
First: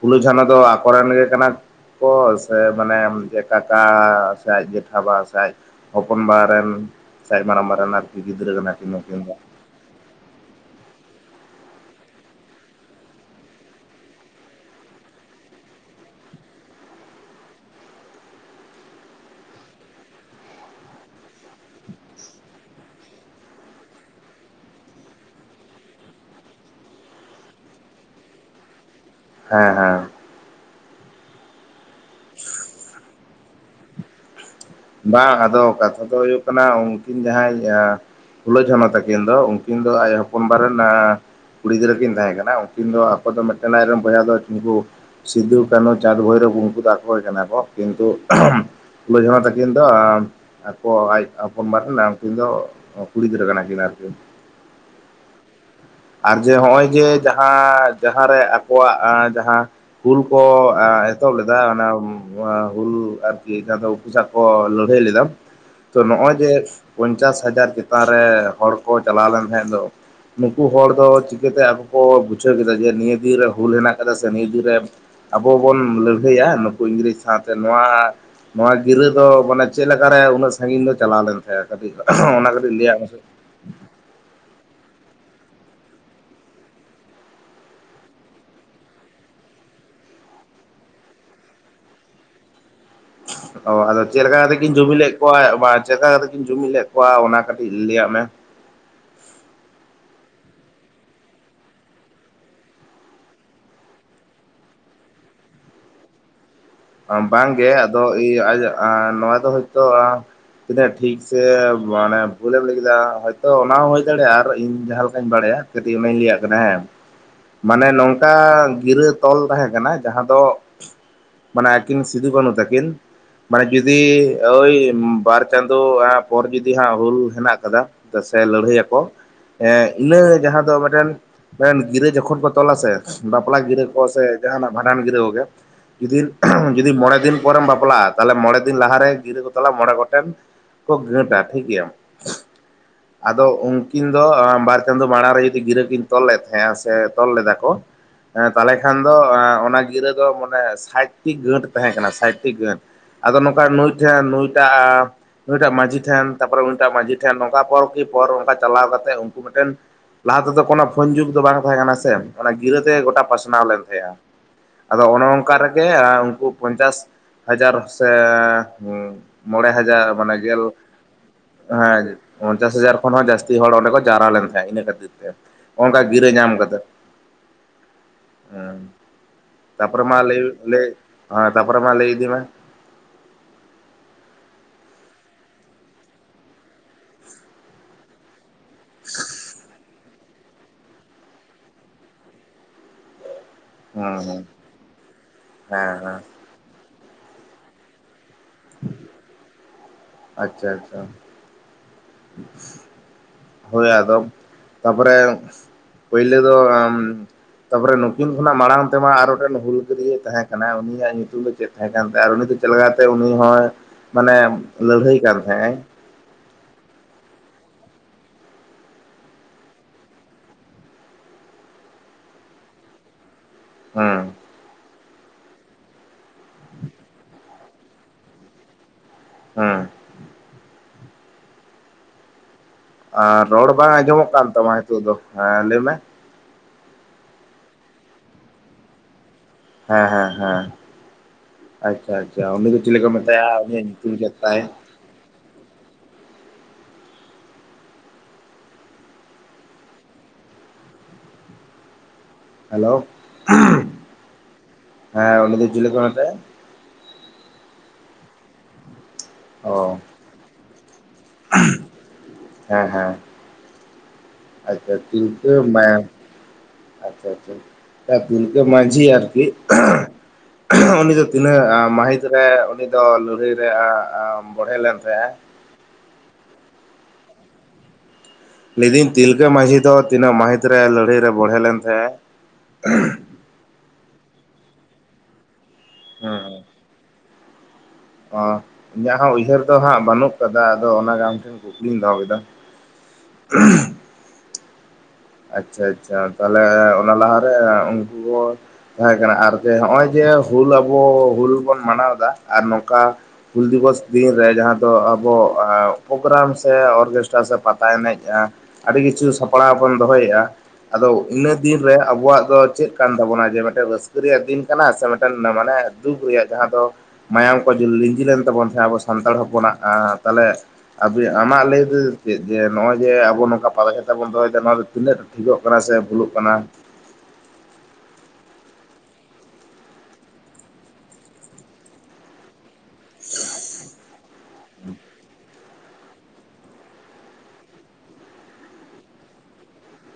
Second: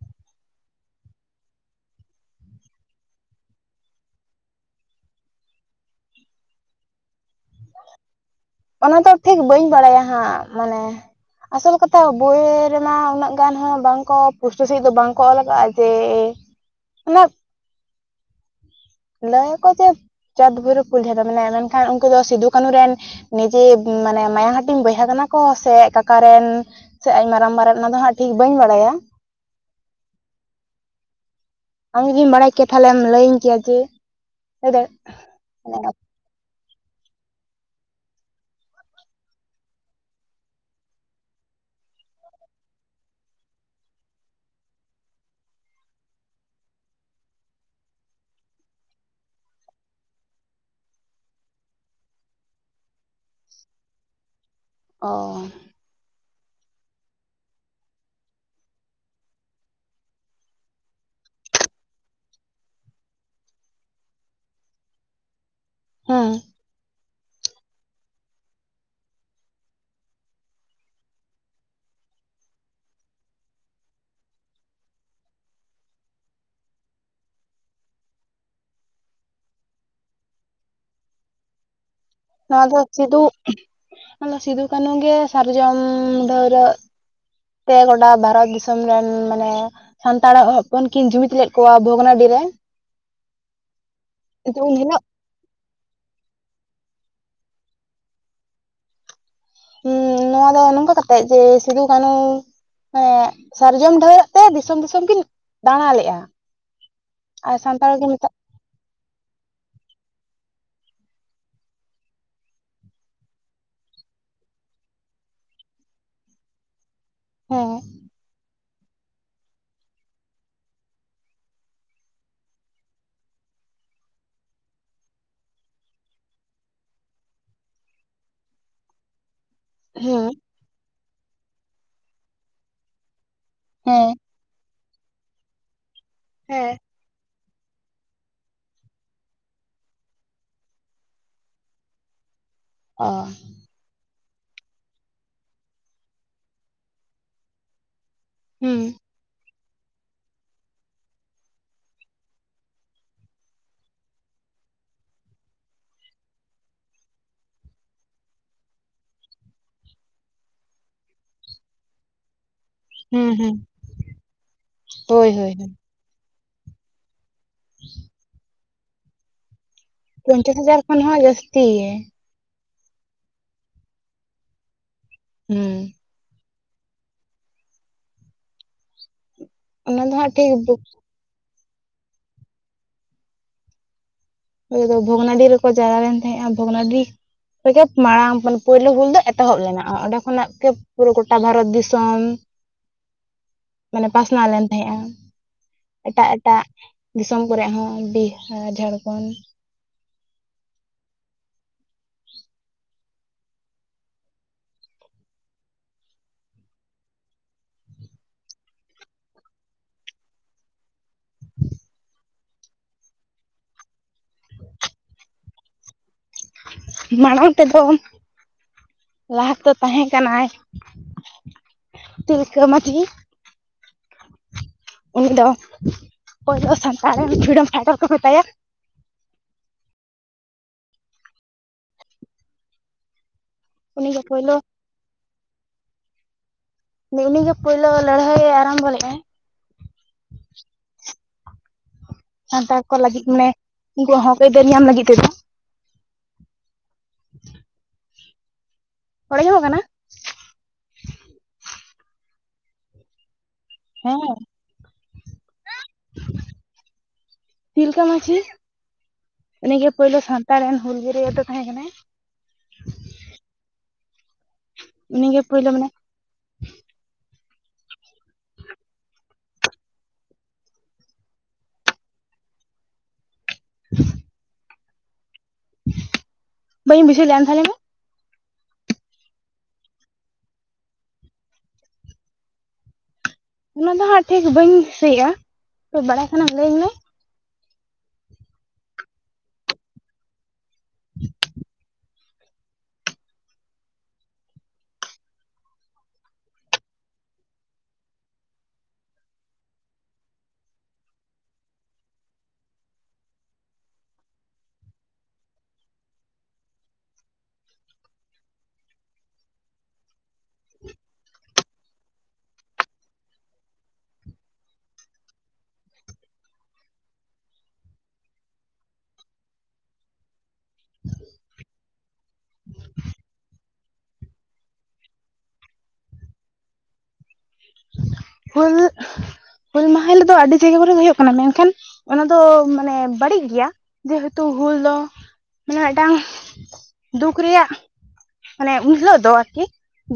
ᱯᱷᱩᱞᱳᱼᱡᱷᱟᱱᱚ ᱫᱚ ᱟᱠᱚ ᱨᱮᱱ ᱜᱮ ᱠᱟᱱᱟ ᱠᱚ, ᱥᱮ ᱢᱟᱱᱮᱻᱢ ᱡᱮ ᱠᱟᱠᱟ ᱥᱮ ᱟᱡ ᱡᱮᱴᱷᱟ ᱵᱟ ᱥᱮ ᱟᱡ ᱦᱚᱯᱚᱱ ᱵᱟ ᱨᱮᱱ, ᱥᱮ ᱟᱡ ᱢᱟᱨᱟᱝ ᱵᱟ ᱨᱮᱱ ᱟᱨ ᱜᱤᱫᱽᱨᱟᱹ ᱠᱟᱱᱟ? ᱠᱤᱱ ᱚᱱᱟ ᱫᱚ ᱱᱩᱠᱤᱱ ᱴᱷᱤᱠ ᱵᱟᱹᱧ ᱵᱟᱲᱟᱭᱟ ᱦᱟᱸᱜ ᱢᱟᱱᱮ᱾ ᱟᱥᱚᱞ ᱠᱟᱛᱷᱟ ᱵᱳᱭᱮ ᱨᱮᱢᱟ ᱩᱱᱟᱹᱜ ᱜᱟᱱ ᱦᱚᱸ ᱵᱟᱝᱠᱚ ᱯᱩᱥᱴᱟᱹ ᱥᱟᱺᱦᱤᱡ ᱫᱚ ᱵᱟᱝ ᱠᱚ ᱚᱞ ᱟᱠᱟᱜᱼᱟ ᱡᱮ, ᱚᱱᱟᱵ ᱞᱟᱹᱭ ᱭᱟᱠᱚ ᱡᱮ ᱪᱟᱸᱫᱷ ᱵᱷᱳᱭᱨᱳᱵᱽ ᱯᱷᱩᱞ ᱡᱷᱟᱱᱚ ᱢᱮᱱᱟᱭᱟ, ᱢᱮᱱᱠᱷᱟᱱ ᱩᱱᱠᱩ ᱫᱚ ᱥᱤᱫᱷᱩᱼ ᱠᱟᱹᱱᱦᱩ ᱨᱮᱱ ᱱᱤᱡᱮ ᱢᱟᱱᱮ ᱢᱟᱭᱟᱝ ᱦᱟᱹᱴᱤᱧ ᱵᱚᱭᱦᱟ ᱠᱟᱱᱟ ᱠᱚ ᱥᱮ ᱟᱡ ᱠᱟᱠᱟ ᱨᱮᱱ ᱥᱮ ᱟᱡ ᱢᱟᱨᱟᱝᱼᱵᱟ ᱨᱮᱱ, ᱚᱱᱟ ᱫᱚ ᱦᱟᱸᱜ ᱴᱷᱤᱠ ᱵᱟᱹᱧ ᱵᱟᱰᱟᱭᱟ ᱾ ᱦᱮᱸ ᱦᱮᱸ ᱾ ᱟᱢ ᱡᱩᱫᱤᱢ ᱵᱟᱰᱟᱭ ᱠᱮᱭᱟ ᱛᱟᱦᱮᱞᱮᱢ ᱞᱟᱹᱭ ᱭᱟᱹᱧ ᱠᱮᱭᱟ ᱡᱮ, ᱞᱟᱹᱭ ᱫᱟᱲᱮ ᱵᱟᱝᱼᱟ, ᱟᱫᱚ ᱠᱟᱛᱷᱟ ᱫᱚ ᱦᱩᱭᱩᱜ ᱠᱟᱱᱟ ᱩᱸᱠᱤᱱ ᱡᱟᱦᱟᱸᱭ ᱭᱟᱸ ᱯᱷᱩᱞᱳ ᱡᱷᱟᱱᱚ ᱛᱟᱹᱠᱤᱱ ᱫᱚ ᱩᱸᱠᱤᱱ ᱫᱚ ᱟᱡ ᱦᱚᱯᱚᱱᱼᱵᱟ ᱨᱮᱱ, ᱟᱸ ᱠᱩᱲᱤ ᱜᱤᱫᱽᱨᱟᱹ ᱠᱤᱱ ᱛᱟᱦᱮᱸ ᱠᱟᱱᱟ, ᱩᱸᱠᱤᱱ ᱫᱚ ᱟᱠᱚ ᱫᱚ ᱢᱤᱫᱴᱮᱱ ᱟᱡ ᱨᱮᱱ ᱵᱚᱭᱦᱟ ᱫᱚ ᱪᱩᱱᱜᱩ ᱥᱤᱫᱩ, ᱠᱟᱹᱱᱦᱩ, ᱪᱟᱸᱫᱽ, ᱵᱷᱳᱭᱨᱳᱵᱽ ᱩᱱᱠᱩ ᱫᱚ ᱟᱠᱚ ᱜᱮ ᱠᱟᱱᱟ ᱠᱚ ᱠᱤᱱᱛᱩ [unintelligible] ᱯᱷᱩᱞᱚ ᱡᱷᱟᱱᱚ ᱛᱟᱠ ᱠᱤᱱ ᱫᱚ ᱟᱸ ᱟᱠᱚ ᱟᱡ ᱦᱚᱯᱚᱱ ᱵᱟ ᱨᱮᱱ ᱟᱸ ᱩᱱᱠᱤᱱ ᱫᱚ ᱠᱩᱲᱤ ᱜᱤᱫᱽᱨᱟᱹ ᱠᱟᱱᱟ ᱠᱤᱱ ᱟᱨᱠᱤ ᱾ ᱚᱻ ᱟᱨ ᱡᱮ ᱦᱚᱸᱜᱼᱚᱭ ᱡᱮ ᱡᱟᱦᱟᱸ ᱡᱟᱦᱟᱸᱨᱮ ᱟᱠᱚᱣᱟᱜ ᱟᱸ ᱡᱟᱦᱟᱸ ᱦᱩᱞ ᱠᱚ ᱟᱸ ᱮᱛᱚᱦᱚᱵ ᱞᱮᱫᱟ ᱚᱱᱟ ᱱᱚᱣᱟ ᱦᱩᱞ ᱟᱨᱠᱤ ᱮᱠᱟ ᱫᱚ ᱯᱩᱡᱟ ᱠᱚ ᱞᱟᱹᱰᱷᱟᱹᱭ ᱞᱮᱫᱟ ᱛᱚ ᱦᱮᱸ ᱱᱚᱜᱼᱚᱭ ᱡᱮ ᱯᱚᱧᱪᱟᱥ ᱦᱟᱡᱟᱨ ᱪᱮᱛᱟᱱ ᱨᱮ ᱦᱚᱲ ᱠᱚ ᱪᱟᱞᱟᱣ ᱞᱮᱱ ᱛᱟᱦᱮᱫ ᱫᱚ ᱾ ᱩᱱᱠᱩ ᱦᱚᱲ ᱫᱚ ᱪᱤᱠᱟᱹᱛᱮ ᱟᱠᱚ ᱠᱚ ᱵᱩᱡᱷᱟᱹᱣ ᱠᱮᱫᱟ ᱡᱮ, ᱱᱤᱭᱟᱹ ᱫᱤᱱᱨᱮ ᱦᱩᱞ ᱦᱮᱱᱟᱜ ᱟᱠᱟᱫᱟ ᱥᱮ ᱱᱤᱭᱟᱹ ᱫᱤᱱᱨᱮ ᱟᱵᱚ ᱵᱚᱱ ᱞᱟᱹᱲᱦᱟᱹᱭᱟ ᱱᱩᱠᱩ ᱤᱝᱨᱮᱡᱽ ᱥᱟᱶᱛᱮ ᱱᱚᱣᱟ ᱱᱚᱣᱟ ᱜᱤᱨᱟᱹ ᱫᱚ ᱢᱟᱱᱮ ᱪᱮᱫ ᱞᱮᱠᱟ ᱨᱮ ᱩᱱᱟᱹᱜ ᱥᱟᱹᱜᱤᱧ ᱫᱚ ᱪᱟᱞᱟᱣ ᱞᱮᱱᱟ? ᱦᱮᱸ ᱠᱟᱹᱴᱤᱡ [inaudible] ᱱᱚᱣᱟ ᱫᱚ ᱢᱮᱥᱮ ᱥᱤᱫᱩ, ᱱᱚᱣᱟ ᱫᱚ ᱥᱤᱫᱩ ᱠᱟᱹᱱᱩ ᱜᱮ ᱥᱟᱨᱡᱚᱢ ᱰᱟᱹᱣᱨᱟᱹᱜ ᱛᱮ ᱜᱚᱴᱟ ᱵᱷᱟᱨᱚᱛ ᱫᱤᱥᱚᱢ ᱨᱮᱱ ᱢᱟᱱᱮ ᱥᱟᱱᱛᱟᱲ ᱦᱚᱯᱚᱱ ᱠᱤᱱ ᱡᱩᱢᱤᱫ ᱞᱮᱫ ᱠᱚᱣᱟ ᱵᱷᱚᱜᱽᱱᱟᱰᱤ ᱨᱮ᱾ ᱚ ᱟᱫᱚ ᱪᱮᱫ ᱞᱮᱠᱟ ᱠᱟᱛᱮ ᱠᱤᱱ ᱩᱱ ᱦᱤᱞᱳᱜ ᱡᱩᱢᱤᱞ ᱮᱫ ᱠᱚᱣᱟ ᱵᱟ ᱪᱮᱫ ᱞᱮᱠᱟ ᱠᱟᱛᱮ ᱠᱤᱱ ᱡᱩᱢᱤᱫ ᱞᱮᱫ ᱠᱚᱣᱟ, ᱚᱱᱟ ᱠᱟᱹᱴᱤᱡ ᱞᱟᱹᱭᱟᱜ ᱢᱮ᱾ ᱦᱩᱸ ᱱᱚᱣᱟ ᱫᱚ ᱱᱚᱝᱠᱟ ᱠᱟᱛᱮᱜ ᱡᱮ ᱥᱤᱫᱩ ᱠᱟᱹᱱᱩ ᱦᱮᱸ ᱥᱟᱨᱡᱚᱢ ᱰᱷᱟᱣᱨᱟᱹᱜ ᱛᱮ ᱫᱤᱥᱚᱢ ᱫᱤᱥᱚᱢ ᱠᱤᱱ ᱫᱟᱬᱟ ᱞᱮᱜᱼᱟ᱾ ᱟᱨ ᱵᱟᱝᱜᱮ ᱥᱟᱱᱛᱟᱲ ᱟᱫᱚ ᱠᱚ ᱢᱮᱛᱟᱜ ᱤᱭᱟᱹ ᱟᱡᱟᱜ ᱱᱚᱣᱟ ᱫᱚ ᱦᱚᱭ ᱛᱚ ᱛᱤᱱᱟᱹᱜ ᱴᱷᱤᱠ ᱥᱮ ᱢᱟᱱᱮ ᱵᱷᱩᱞᱮᱢ ᱞᱟᱹᱭ ᱠᱮᱫᱟ, ᱦᱚᱭᱛᱚ ᱚᱱᱟ ᱦᱚᱸ ᱦᱳᱭ ᱫᱟᱲᱮᱭᱟᱜᱼᱟ ᱟᱨ ᱤᱧ ᱡᱟᱦᱟᱸ ᱞᱮᱠᱟᱧ ᱵᱟᱲᱟᱭᱟ ᱠᱟᱹᱴᱤᱡ ᱚᱱᱟᱧ ᱞᱟᱹᱭᱟᱜ ᱠᱟᱱᱟ ᱦᱮᱸ, ᱦᱮᱸ ᱢᱟᱱᱮ ᱱᱚᱝᱠᱟ ᱜᱤᱨᱟᱹ ᱛᱚᱞ ᱛᱟᱦᱮᱸ ᱠᱟᱱᱟ ᱡᱟᱦᱟᱸ ᱫᱚ ᱢᱟᱱᱮ ᱟᱠᱤᱱ ᱥᱤᱫᱩ ᱠᱟᱹᱱᱩ ᱛᱟᱠᱤᱱ ᱢᱟᱱᱮ ᱡᱩᱫᱤ ᱳᱭ ᱵᱟᱨ ᱪᱟᱸᱫᱳ ᱯᱚᱨ ᱡᱩᱫᱤ ᱦᱟᱸᱜ ᱦᱩᱞ ᱦᱮᱱᱟᱜ ᱟᱠᱟᱫᱟ ᱪᱮᱫ ᱥᱮ ᱞᱟᱹᱲᱦᱟᱹᱭ ᱟᱠᱚ, ᱤᱱᱟᱹ ᱦᱮᱸ ᱡᱟᱦᱟᱸ ᱫᱚ ᱢᱤᱫᱴᱮᱱ ᱜᱤᱨᱟᱹ ᱡᱚᱠᱷᱚᱱ ᱠᱚ ᱛᱚᱞᱟ ᱥᱮ ᱵᱟᱯᱞᱟ ᱜᱤᱨᱟᱹ ᱠᱚ ᱦᱮᱸ ᱥᱮ ᱡᱟᱦᱟᱱᱟᱜ ᱵᱷᱟᱰᱟᱱ ᱜᱤᱨᱟᱹ ᱜᱚᱜᱮ, ᱡᱩᱫᱤᱨ ᱦᱮᱸ ᱡᱩᱫᱤ ᱢᱚᱬᱮ ᱫᱤᱱ ᱯᱚᱨᱮᱢ ᱵᱟᱯᱞᱟᱜᱼᱟ, ᱛᱟᱦᱚᱞᱮ ᱢᱚᱬᱮ ᱫᱤᱱ ᱞᱟᱦᱟᱨᱮ ᱜᱤᱨᱟᱹ ᱠᱚ ᱛᱟᱞᱟ ᱢᱚᱬᱮ ᱜᱚᱴᱮᱱ᱾ ᱠᱚ ᱜᱟᱹᱴᱟ ᱴᱷᱤᱠ ᱜᱮᱭᱟᱢ ᱚ ᱟᱫᱚ ᱩᱝ ᱠᱤᱱ ᱫᱚ ᱵᱟᱨ ᱪᱟᱸᱫᱳ ᱢᱟᱲᱟᱝ ᱨᱮ ᱡᱩᱫᱤ ᱜᱤᱨᱟᱹ ᱠᱤᱱ ᱛᱚᱞ ᱞᱮᱫ ᱛᱟᱦᱮᱸᱜᱼᱟ ᱥᱮ ᱛᱚᱞ ᱞᱮᱫᱟ ᱠᱚ ᱛᱟᱦᱚᱞᱮ ᱦᱩᱸ ᱠᱷᱟᱱ ᱫᱚ, ᱚᱱᱟ ᱜᱤᱨᱟᱹ ᱫᱚ ᱢᱟᱱᱮ ᱥᱟᱴ ᱴᱤ ᱜᱟᱹᱴ ᱛᱟᱦᱮᱸ ᱠᱟᱱᱟ, ᱥᱟᱴ ᱴᱤ ᱜᱟᱹᱴ ᱟᱫᱚ ᱱᱚᱝᱠᱟ ᱱᱩᱭ ᱴᱷᱮᱱ ᱱᱩᱭ ᱴᱟᱜ ᱱᱩᱤᱴᱟᱜ ᱢᱟᱡᱷᱤ ᱴᱷᱮᱱ, ᱛᱟᱨᱯᱚᱨᱮ ᱩᱱᱤᱴᱟᱜ ᱢᱟᱹᱡᱷᱤ ᱴᱷᱮᱱ, ᱱᱚᱝᱠᱟ ᱯᱚᱨ ᱠᱤ ᱯᱚᱨ ᱚᱱᱠᱟ ᱪᱟᱞᱟᱣ ᱠᱟᱛᱮ ᱩᱱᱠᱩ ᱢᱮᱴᱮᱱ ᱞᱟᱦᱟ ᱛᱮᱫᱚ ᱠᱳᱱᱳ ᱯᱷᱳᱱ ᱡᱩᱜᱽ ᱫᱚ ᱵᱟᱝ ᱛᱟᱦᱮᱸ ᱠᱟᱱᱟ ᱥᱮ, ᱚᱱᱟ ᱜᱤᱨᱟᱹ ᱛᱮᱜᱮ ᱜᱚᱴᱟ ᱦᱩᱸ ᱦᱩᱸ ᱯᱟᱥᱱᱟᱣ ᱞᱮᱱ ᱛᱟᱦᱮᱸᱜᱼᱟ ᱟᱫᱚ ᱚᱱᱮ ᱦᱳᱭ ᱚᱱ ᱦᱳᱭ ᱥᱮ ᱟᱨ ᱩᱱᱠᱩ ᱯᱚᱧᱪᱟᱥ ᱦᱟᱡᱟᱨ ᱥᱮ ᱢᱚᱬᱮ ᱦᱟᱡᱟᱨ ᱢᱟᱱᱮ ᱯᱚᱧᱪᱟᱥ ᱡᱮᱞ ᱦᱟᱡᱟᱨ ᱠᱷᱚᱱ ᱦᱚᱸ ᱡᱟᱹᱥᱛᱤ ᱜᱮ ᱦᱮᱸ ᱯᱚᱧᱪᱟᱥ ᱦᱟᱡᱟᱨ ᱠᱷᱚᱱ ᱦᱚᱸ ᱡᱟᱹᱥᱛᱤ ᱦᱚᱲ ᱚᱸᱰᱮ ᱠᱚ ᱡᱟᱣᱨᱟ ᱞᱮᱱ ᱛᱟᱦᱮᱸᱫ ᱤᱱᱟᱹ ᱠᱷᱟᱹᱛᱤᱨ ᱦᱩᱸ ᱚᱱᱠᱟ ᱜᱤᱨᱟᱹ ᱧᱟᱢ ᱠᱟᱛᱮ ᱦᱮᱸ᱾ ᱛᱟᱯᱚᱨᱮ ᱚᱱᱟ ᱫᱚ ᱢᱟ ᱦᱟᱸᱜ ᱞᱟᱹᱭ ᱴᱷᱤᱠ ᱞᱟᱹᱭ ᱛᱟᱯᱚᱨᱮ ᱢᱟ ᱞᱟᱹᱭ ᱤᱫᱤ ᱢᱮ᱾ ᱚ ᱫᱚ ᱵᱷᱚᱜᱽᱱᱟᱰᱤ ᱨᱮᱠᱚ ᱡᱟᱣᱨᱟ ᱞᱮᱱ ᱛᱟᱦᱮᱸᱜᱼᱟ ᱵᱷᱚᱜᱽᱱᱟᱰᱤ ᱨᱮᱜᱮ ᱢᱟᱲᱟᱝ ᱯᱳᱭᱞᱳ ᱦᱩᱞ ᱫᱚ ᱮᱛᱚᱦᱚᱵ ᱞᱮᱱᱟ, ᱚᱸᱰᱮ ᱠᱷᱚᱱᱟᱜ ᱜᱮ ᱯᱩᱨᱟᱹ ᱜᱚᱴᱟ ᱵᱷᱟᱨᱚᱛ ᱫᱤᱥᱚᱢ ᱢᱟᱱᱮ ᱦᱮᱸ ᱦᱮᱸ ᱯᱟᱥᱱᱟᱣ ᱞᱮᱱ ᱛᱟᱦᱮᱸᱜᱼᱟ ᱦᱮᱸ ᱦᱮᱸ ᱮᱴᱟᱜ ᱮᱴᱟᱜ ᱫᱤᱥᱚᱢ ᱠᱚᱨᱮ ᱦᱚᱸ, ᱵᱤᱦᱟᱨ ᱡᱷᱟᱲᱠᱚᱸᱰ ᱟᱪᱪᱷᱟ, ᱟᱪᱪᱷᱟ [inaudible] ᱦᱳᱭ ᱟᱫᱚ ᱛᱟᱯᱚᱨᱮ ᱯᱟᱭᱞᱟᱹ ᱫᱚᱻ ᱛᱟᱯᱚᱨᱮ ᱱᱩᱠᱤᱱ ᱠᱷᱚᱱᱟᱜ ᱢᱟᱲᱟᱝ ᱛᱮᱢᱟ ᱟᱨ ᱢᱤᱫ ᱴᱮᱱ ᱦᱩᱞᱜᱟᱹᱨᱤᱭ ᱛᱟᱦᱮᱸ ᱠᱟᱱᱟᱭ ᱩᱱᱤᱭᱟᱜ ᱧᱩᱛᱩᱢ ᱫᱚ ᱪᱮᱫ ᱛᱟᱦᱮᱸ ᱠᱟᱱ ᱛᱟᱭᱟ? ᱟᱨ ᱩᱱᱤ ᱫᱚ ᱪᱮᱫ ᱞᱮᱠᱟ ᱛᱮ ᱩᱱᱤ ᱦᱚᱸᱭ ᱢᱟᱱᱮ ᱞᱟᱹᱲᱦᱟᱹᱭ ᱠᱟᱱ ᱛᱟᱦᱮᱸᱜ ᱟᱭ? ᱢᱟᱲᱟᱝ ᱛᱮᱫᱚ ᱞᱟᱦᱟ ᱛᱮᱫᱚ ᱛᱟᱦᱮᱸ ᱠᱟᱱᱟᱭ, ᱛᱤᱞᱠᱟᱹ ᱢᱟᱹᱡᱷᱤ ᱦᱩᱸ ᱩᱱᱤ ᱫᱚ ᱯᱳᱭᱞᱳ ᱥᱟᱱᱛᱟᱲ ᱨᱮᱱ ᱯᱷᱨᱤᱰᱚᱢ ᱯᱷᱟᱭᱴᱟᱨ ᱠᱚ ᱢᱮᱛᱟᱭᱟ ᱾ ᱦᱩᱸ ᱾ ᱟᱨ ᱨᱚᱲ ᱵᱟᱝ ᱩᱱᱤᱜᱮ ᱟᱸᱡᱚᱢᱚᱜ ᱠᱟᱱ ᱯᱳᱭᱞᱳ ᱛᱟᱢᱟ, ᱦᱤᱛᱚᱜ ᱫᱚ ᱦᱮᱸ ᱞᱟᱹᱭ ᱢᱮ ᱾ ᱱᱮ ᱩᱱᱤ ᱜᱮ ᱯᱳᱭᱞᱳ ᱞᱟᱹᱲᱦᱟᱹᱭ ᱟᱨᱟᱢᱵᱚ ᱞᱮᱜ ᱟᱭ ᱾ ᱦᱮᱸ ᱦᱮᱸ ᱦᱮᱸ ᱟᱪᱪᱷᱟ ᱟᱪᱪᱷᱟ᱾ ᱩᱱᱤ ᱫᱚ ᱥᱟᱱᱛᱟᱲ ᱪᱤᱞᱤ ᱠᱚ ᱞᱟᱹᱜᱤᱫ ᱢᱟᱱᱮ ᱢᱮᱛᱟᱭᱟ, ᱩᱱᱤᱭᱟᱜ ᱧᱩᱛᱩᱢ ᱩᱱᱠᱩᱣᱟᱜ ᱪᱮᱫ ᱦᱚᱠ ᱛᱟᱭ? ᱟᱹᱭᱫᱟᱹᱨ ᱧᱟᱢ ᱞᱟᱹᱜᱤᱫ ᱛᱮᱫᱚ [inaudible] ᱨᱚᱲ ᱟᱸᱡᱚᱢᱚᱜ ᱠᱟᱱᱟ? ᱦᱮᱞᱳ ᱾ ᱦᱮᱸ ᱾ ᱦᱮᱸ ᱩᱱᱤ ᱫᱚ ᱪᱮᱞᱮᱠᱚ ᱢᱮᱛᱟᱭᱟ? ᱛᱤᱞᱠᱟᱹ ᱢᱟᱺᱡᱷᱤ ᱩᱱᱤ ᱜᱮ ᱚ ᱯᱳᱭᱞᱳ ᱥᱟᱱᱛᱟᱲ ᱨᱮᱱ ᱦᱩᱞᱜᱟᱨᱤᱭᱟ ᱫᱚ ᱛᱟᱦᱮᱸ ᱠᱟᱱᱟᱭ ᱾ ᱦᱮᱸ ᱦᱮᱸ ᱟᱪᱪᱷᱟ ᱩᱱᱤᱜᱮ ᱛᱤᱞᱠᱟᱹ ᱯᱳᱭᱞᱳ ᱢᱟᱱᱮ [inaudible] ᱟᱪᱪᱷᱟ ᱟᱪᱪᱷᱟ ᱛᱤᱞᱠᱟᱹ ᱢᱟᱺᱡᱷᱤ ᱟᱨᱠᱤ ᱩᱱᱤ ᱫᱚ ᱛᱤᱱᱟᱹᱜ ᱢᱟᱹᱦᱤᱛ ᱨᱮ, ᱩᱱᱤ ᱫᱚ ᱞᱟᱹᱲᱦᱟᱹᱭ ᱨᱮ ᱵᱚᱲᱦᱮ ᱞᱮᱱ ᱛᱟᱦᱮᱸᱜᱼᱟᱭ ᱵᱟᱹᱧ ᱵᱩᱡᱷᱟᱹᱣ ᱞᱮᱫ ᱟ ᱟᱨ ᱢᱤᱫ ᱫᱷᱟᱣ ᱞᱟᱹᱭ ᱢᱮ ᱾ ᱞᱟᱹᱭ ᱫᱟᱹᱧ ᱛᱤᱞᱠᱟᱹ ᱢᱟᱹᱡᱷᱤ ᱫᱚ ᱛᱤᱱᱟᱹᱜ ᱢᱟᱹᱦᱤᱛ ᱨᱮ ᱞᱟᱹᱲᱦᱟᱹᱭ ᱨᱮ ᱵᱚᱲᱦᱮ ᱞᱮᱱ ᱛᱟᱦᱮᱸᱜᱼᱟᱭ? ᱚᱱᱟ ᱫᱚ ᱦᱟᱸᱜ ᱴᱷᱤᱠ ᱵᱟᱹᱧ ᱫᱤᱥᱟᱹᱭ ᱮᱜᱼᱟ, ᱛᱚ ᱵᱟᱲᱟᱭ ᱠᱷᱟᱱ ᱟᱢ ᱦᱮᱸ ᱞᱟᱹᱭ ᱟᱹᱧᱟ ᱾ ᱤᱧᱟᱹᱜ ᱦᱚᱸ ᱩᱭᱦᱟᱹᱨ ᱫᱚ ᱦᱟᱸᱜ ᱵᱟᱹᱱᱩᱜ ᱠᱟᱫᱟ᱾ ᱟᱫᱚ ᱚᱱᱟ ᱜᱮ ᱟᱢ ᱴᱷᱮᱱ ᱠᱩᱠᱞᱤᱧ ᱫᱚᱦᱚ ᱠᱮᱫᱟ ᱾ [unintelligible] ᱟᱪᱪᱷᱟ ᱟᱪᱪᱷᱟ ᱛᱟᱦᱚᱞᱮ ᱚᱱᱟ ᱞᱟᱦᱟ ᱨᱮ ᱩᱱᱠᱩ ᱠᱚ ᱛᱟᱦᱮᱸ ᱠᱟᱱᱟ ᱟᱨ ᱡᱮ ᱱᱚᱜᱼᱚᱭ ᱡᱮ ᱦᱩᱞ ᱟᱵᱚ ᱦᱩᱞ ᱵᱚᱱ ᱢᱟᱱᱟᱣ ᱫᱟ ᱟᱨ ᱱᱚᱝᱠᱟ ᱦᱩᱞ ᱫᱤᱵᱚᱥ ᱫᱤᱱ ᱨᱮ ᱡᱟᱦᱟᱸ ᱫᱚ ᱟᱵᱚ ᱯᱨᱳᱜᱨᱟᱢ ᱥᱮ ᱚᱨᱜᱮᱥᱴᱟᱨ ᱥᱮ ᱯᱟᱛᱟ ᱮᱱᱮᱢ ᱟᱹᱰᱤ ᱠᱤᱪᱷᱩ ᱥᱟᱯᱲᱟᱣ ᱵᱚᱱ ᱫᱚᱦᱚᱭ ᱮᱜᱼᱟ ᱾ ᱟᱫᱚ ᱤᱱᱟᱹ ᱫᱤᱱ ᱨᱮ ᱟᱵᱚᱣᱟᱜ ᱫᱚ ᱪᱮᱫ ᱠᱟᱱ ᱛᱟᱵᱚᱱᱟ ᱡᱮ ᱢᱮᱫᱴᱮᱱ ᱨᱟᱹᱥᱠᱟᱹ ᱨᱮᱭᱟᱜ ᱫᱤᱱ ᱠᱟᱱᱟ ᱥᱮ ᱢᱤᱫᱴᱮᱱ ᱢᱟᱱᱮ ᱫᱩᱠ ᱨᱮᱭᱟᱜ ᱡᱟᱦᱟᱸ ᱫᱚ ᱢᱟᱭᱟᱢ ᱠᱚ ᱞᱤᱸᱡᱤ ᱞᱮᱱ ᱛᱟᱵᱚᱱ ᱛᱟᱦᱮᱸᱱ ᱟᱵᱚ ᱥᱟᱱᱛᱟᱲ ᱦᱚᱯᱚᱱᱟᱜ ᱛᱟᱦᱚᱞᱮ ᱟᱢᱟᱜ ᱞᱟᱹᱭ ᱫᱚ ᱪᱮᱫ ᱡᱮ ᱱᱚᱜᱼᱚᱭ ᱡᱮ ᱟᱵᱚ ᱱᱚᱝᱠᱟ ᱯᱟᱛᱟ ᱪᱷᱟᱛᱟ ᱛᱟ ᱵᱚᱱ ᱫᱚᱦᱚᱭ ᱱᱚᱣᱟ ᱫᱚ ᱛᱤᱱᱟᱹᱜ ᱴᱷᱤᱠᱚᱜ ᱠᱟᱱᱟ ᱥᱮ ᱵᱷᱩᱞᱩᱜ ᱠᱟᱱᱟ ᱦᱩᱞ, ᱦᱩᱞ ᱢᱟᱦᱟ ᱦᱤᱞᱳᱜ ᱫᱚ ᱟᱹᱰᱤᱡᱟᱭᱜᱟ ᱠᱚᱨᱮ ᱦᱳᱭᱳᱜ ᱠᱟᱱᱟ ᱢᱮᱱᱠᱷᱟᱱ ᱚᱱᱟ ᱫᱚ ᱢᱟᱱᱮ ᱵᱟᱹᱲᱤᱡ ᱜᱮᱭᱟ᱾ ᱡᱮᱦᱮᱛᱩ ᱦᱩᱞ ᱫᱚ ᱢᱟᱱᱮ ᱢᱤᱫ ᱴᱟᱝ ᱫᱩᱠ ᱨᱮᱭᱟᱜ ᱢᱟᱱᱮ ᱩᱱ ᱦᱤᱞᱳᱜ ᱫᱚ ᱟᱨᱠᱤ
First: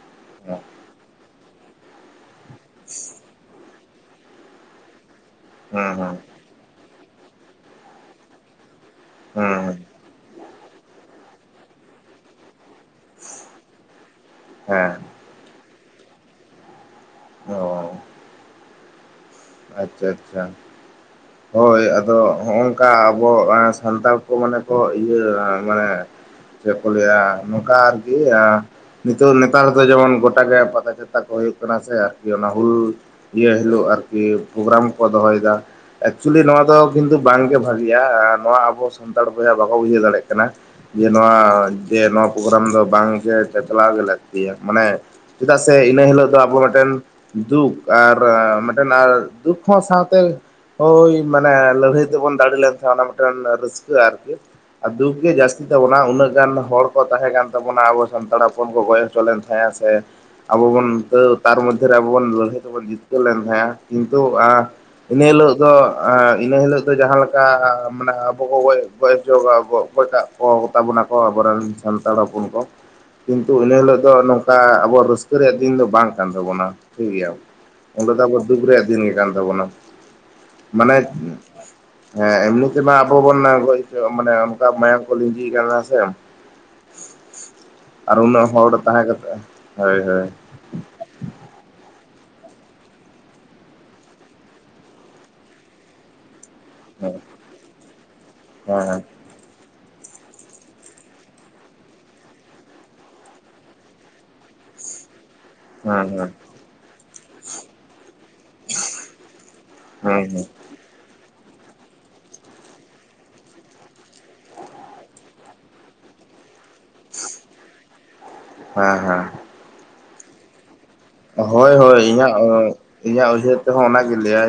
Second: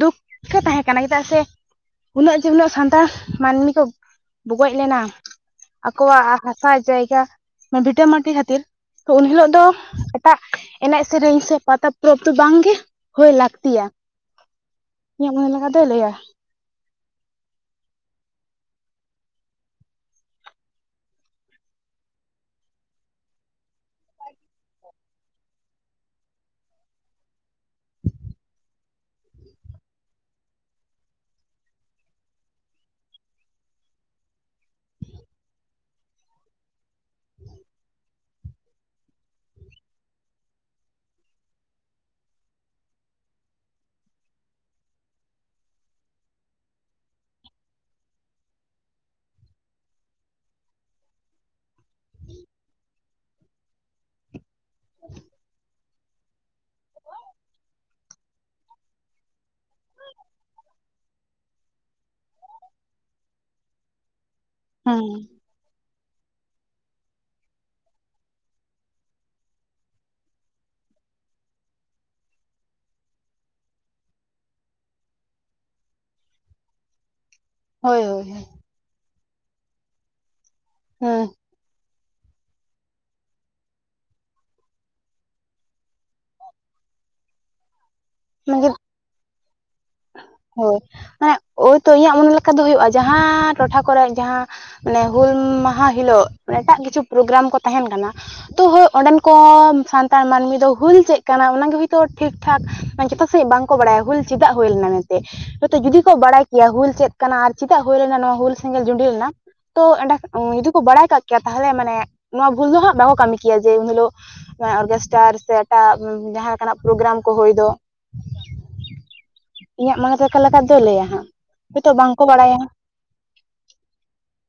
ᱫᱩᱠ ᱜᱮ ᱛᱟᱦᱮᱸ ᱠᱟᱱᱟ ᱪᱮᱫᱟᱜ ᱥᱮ ᱩᱱᱟᱹᱜ ᱡᱮ, ᱩᱱᱟᱹᱜ ᱥᱟᱱᱛᱟᱲ ᱢᱟᱹᱱᱢᱤ ᱠᱚ ᱜᱚᱡ ᱞᱮᱱᱟ ᱦᱩᱸ ᱦᱩᱸ ᱟᱠᱚᱣᱟᱜ ᱦᱟᱥᱟ ᱡᱟᱭᱜᱟ ᱵᱷᱤᱴᱟᱹ ᱢᱟᱴᱤ ᱠᱷᱟᱹᱛᱤᱨ ᱛᱚ ᱩᱱ ᱦᱤᱞᱳᱜ ᱫᱚ ᱦᱩᱸ ᱦᱩᱸ ᱮᱴᱟᱜ ᱮᱱᱮᱡ ᱥᱮᱨᱮᱹᱧ ᱥᱮ ᱯᱟᱛᱟ ᱯᱚᱨᱚᱵᱽᱫᱚ ᱵᱟᱝ ᱜᱮ ᱦᱳᱭ ᱞᱟᱹᱠᱛᱤᱭᱟ ᱦᱮᱸ ᱾ ᱤᱧᱟᱹᱜ ᱢᱚᱱᱮ ᱞᱮᱠᱟ ᱫᱚᱭ ᱞᱟᱹᱭᱼᱟ ᱾ ᱚ ᱟᱪᱪᱷᱟ ᱟᱪᱪᱷᱟ ᱾ [inaudible] ᱦᱳᱭ ᱟᱫᱟ ᱦᱚᱸᱜᱼᱝᱠᱟ ᱟᱵᱚ ᱥᱟᱱᱛᱟᱲ ᱠᱚ ᱢᱟᱱᱮ ᱠᱚ ᱤᱭᱟᱹ ᱢᱟᱱᱮ ᱪᱮᱫ ᱠᱚ ᱞᱟᱹᱭ ᱱᱚᱝᱠᱟ ᱟᱨᱠᱤ ᱱᱤᱛᱚᱜ ᱱᱮᱛᱟᱨ ᱫᱚ ᱡᱮᱢᱚᱱ ᱜᱚᱴᱟᱜ ᱜᱮ ᱯᱟᱛᱟ ᱪᱷᱟᱛᱟ ᱠᱚ ᱦᱩᱭᱩᱜ ᱠᱟᱱᱟ ᱥᱮ ᱟᱨᱠᱤ ᱚᱱᱟ ᱦᱩᱞ ᱤᱭᱟᱹ ᱦᱤᱞᱳᱜ ᱟᱨᱠᱤ ᱯᱨᱳᱜᱨᱟᱢ ᱠᱚ ᱫᱚᱦᱚᱭ ᱫᱟ ᱾ ᱮᱠᱪᱩᱭᱮᱞᱤ ᱱᱚᱣᱟ ᱫᱚ ᱠᱤᱱᱛᱩ ᱵᱟᱝ ᱜᱮ ᱵᱷᱟᱜᱤᱭᱟ, ᱱᱚᱣᱟ ᱟᱵᱚ ᱥᱟᱱᱛᱟᱲ ᱵᱚᱭᱦᱟ ᱵᱟᱠᱚ ᱵᱩᱡᱷᱟᱹᱣ ᱫᱟᱲᱮᱜ ᱠᱟᱱᱟ ᱾ ᱡᱮ ᱱᱚᱣᱟ ᱡᱮ ᱱᱚᱣᱟ ᱯᱨᱳᱜᱨᱟᱢ ᱫᱚ ᱵᱟᱝ ᱜᱮ ᱪᱟᱪᱞᱟᱣ ᱜᱮ ᱞᱟᱹᱠᱛᱤ ᱭᱟ ᱢᱟᱱᱮ ᱪᱮᱫᱟᱜ ᱥᱮ ᱤᱱᱟᱹ ᱦᱤᱞᱳᱜ ᱫᱚ ᱟᱵᱚ ᱢᱤᱫ ᱴᱮᱱ ᱫᱩᱠ ᱟᱨ ᱟᱨ ᱫᱩᱠ ᱦᱚᱸ ᱥᱟᱶᱛᱮ ᱦᱳᱭ ᱢᱟᱱᱮ ᱞᱟᱹᱲᱦᱟᱹᱭ ᱛᱮ ᱵᱚᱱ ᱫᱟᱲᱮ ᱞᱮᱱ ᱛᱟᱦᱮᱸ ᱚᱱᱟ ᱨᱟᱹᱥᱠᱟᱹ ᱟᱨᱠᱤ ᱫᱩᱠ ᱜᱮ ᱡᱟᱹᱥᱛᱤ [unintelligible] ᱩᱱᱟᱹᱜ ᱜᱟᱱ ᱦᱚᱲ ᱠᱚ ᱛᱟᱦᱮᱸ ᱠᱟᱱ ᱛᱟᱵᱚᱱᱟ ᱟᱵᱚ ᱥᱟᱱᱛᱟᱲ ᱦᱚᱯᱚᱱ ᱠᱚ ᱜᱚᱡ ᱦᱚᱪᱚ ᱞᱮᱱ ᱛᱟᱦᱮᱸᱜᱼᱟ ᱥᱮ ᱟᱵᱚ ᱵᱚᱱ ᱛᱟᱨ ᱢᱚᱫᱽᱫᱷᱮ ᱨᱮ ᱟᱵᱚ ᱵᱚᱱ ᱞᱟᱹᱲᱦᱟᱹᱭ ᱛᱮ ᱵᱚᱱ ᱡᱤᱛᱠᱟᱹᱨ ᱞᱮᱱ ᱛᱟᱦᱮᱸᱜᱼᱟ᱾ ᱠᱤᱱᱛᱩ ᱦᱮᱸ ᱤᱱᱟᱹ ᱦᱤᱞᱳᱜ ᱫᱚ ᱤᱱᱟᱹ ᱦᱤᱞᱳᱜ ᱫᱚ ᱡᱟᱦᱟᱸ ᱞᱮᱠᱟ ᱢᱟᱱᱮ ᱟᱵᱚ ᱠᱚ ᱜᱚᱡ [unintelligible] ᱜᱚᱡ ᱴᱟᱜ ᱠᱚ ᱛᱟᱵᱚᱱᱟ ᱠᱚ ᱟᱵᱚ ᱨᱮᱱ ᱥᱟᱱᱛᱟᱲ ᱦᱚᱯᱚᱱ ᱠᱚ ᱠᱤᱱᱛᱩ ᱤᱱᱟᱹ ᱦᱤᱞᱳᱜ ᱫᱚ ᱱᱚᱝᱠᱟ ᱟᱵᱚ ᱨᱟᱹᱥᱠᱟᱹ ᱨᱮᱭᱟᱜ ᱫᱤᱱ ᱫᱚ ᱵᱟᱝ ᱠᱟᱱ ᱛᱟᱵᱚᱱᱟ ᱴᱷᱤᱠ ᱜᱮᱭᱟ ᱾ ᱦᱳᱭ ᱚᱸᱰᱮ ᱫᱚ ᱦᱳᱭ ᱟᱵᱚ ᱫᱩᱠ ᱨᱮᱭᱟᱜ ᱫᱤᱱ ᱠᱟᱱ ᱛᱟᱵᱚᱱᱟ ᱢᱟᱱᱮ ᱦᱮᱸ ᱦᱮᱸ ᱮᱢᱱᱤ ᱛᱮ ᱢᱟ ᱟᱵᱚ ᱵᱚᱱ ᱜᱚᱡ ᱢᱟᱱᱮ ᱚᱱᱠᱟ ᱢᱟᱭᱟᱝ ᱠᱚ ᱞᱤᱸᱡᱤ ᱠᱟᱱᱟ ᱥᱮ [inaudible] ᱟᱨ ᱩᱱᱟᱹᱜ ᱢᱟᱱᱮ ᱦᱚᱲ ᱛᱟᱦᱮᱸ ᱠᱟᱛᱮᱜ ᱦᱳᱭ ᱦᱳᱭ᱾ ᱦᱳᱭ ᱢᱟᱱᱮ ᱳᱭᱛᱳ ᱤᱧᱟᱹᱜ ᱢᱚᱱᱮ ᱞᱮᱠᱟ ᱫᱚ ᱦᱩᱭᱩᱜᱼᱟ ᱡᱟᱦᱟᱸ ᱴᱚᱴᱷᱟ ᱠᱚᱨᱮ ᱡᱟᱦᱟᱸ ᱢᱟᱱᱮ ᱦᱩᱞ ᱢᱟᱦᱟ ᱦᱤᱞᱳᱜ ᱮᱴᱟᱜ ᱠᱤᱪᱷᱩ ᱯᱨᱳᱜᱨᱟᱢ ᱠᱚ ᱛᱟᱦᱮᱱ ᱠᱟᱱᱟ ᱛᱚ ᱦᱳᱭ ᱚᱸᱰᱮᱱ ᱠᱚ ᱥᱟᱱᱛᱟᱲ ᱢᱟᱹᱱᱢᱤ ᱫᱚ ᱦᱩᱞ ᱪᱮᱫ ᱠᱟᱱᱟ ᱚᱱᱟᱜᱮ ᱦᱳᱭᱛᱳ ᱴᱷᱤᱠ ᱴᱷᱟᱠ ᱡᱷᱚᱛᱚ ᱥᱮᱫ ᱵᱟᱝᱠᱚ ᱵᱟᱲᱟᱭᱟ ᱦᱩᱞ ᱪᱮᱫᱟᱜ ᱦᱩᱭ ᱞᱮᱱᱟ ᱢᱮᱱᱛᱮ ᱦᱚᱭᱛᱚ ᱡᱩᱫᱤ ᱠᱚ ᱵᱟᱲᱟᱭ ᱠᱮᱭᱟ ᱦᱩᱞ ᱪᱮᱫ ᱠᱟᱱᱟ ᱟᱨ ᱪᱮᱫᱟᱜ ᱦᱩᱞ ᱞᱮᱱᱟ ᱱᱚᱣᱟ ᱦᱩᱞ ᱥᱮᱸᱜᱮᱞ ᱡᱩᱸᱰᱤ ᱞᱮᱱᱟ᱾ ᱛᱚ ᱮᱸᱰᱮ ᱡᱩᱫᱤ ᱠᱚ ᱵᱟᱲᱟᱭ ᱠᱟᱜ ᱠᱮᱭᱟ ᱛᱟᱦᱞᱮ ᱢᱟᱱᱮ ᱱᱚᱣᱟ ᱵᱷᱩᱞ ᱫᱚ ᱦᱟᱸᱜ ᱵᱟᱠᱚ ᱠᱟᱹᱢᱤ ᱠᱮᱭᱟ ᱡᱮ ᱩᱱ ᱦᱤᱞᱳᱜ ᱚᱨᱜᱮᱥᱴᱟᱨ ᱥᱮ ᱮᱴᱟᱜ ᱡᱟᱦᱟᱸ ᱞᱮᱠᱟᱱᱟᱜ ᱯᱨᱳᱜᱨᱟᱢ ᱠᱚ ᱦᱩᱭ ᱫᱚ᱾ ᱦᱮᱸ ᱦᱮᱸ ᱤᱧᱟᱹᱜ ᱢᱟᱲᱟᱝ ᱴᱟᱠᱟ ᱞᱮᱠᱟ ᱫᱚ ᱞᱟᱹᱭᱟ ᱦᱟᱸᱜ᱾ ᱦᱳᱭ ᱦᱳᱭᱛᱳ ᱦᱳᱭ ᱵᱟᱝᱠᱚ ᱤᱧᱟᱹᱜ ᱵᱟᱲᱟᱭᱟ ᱤᱧᱟᱹᱜ ᱩᱭᱦᱟᱹᱨ ᱛᱮᱦᱚᱸ ᱚᱱᱟᱜᱤᱧ ᱞᱟᱹᱭᱟ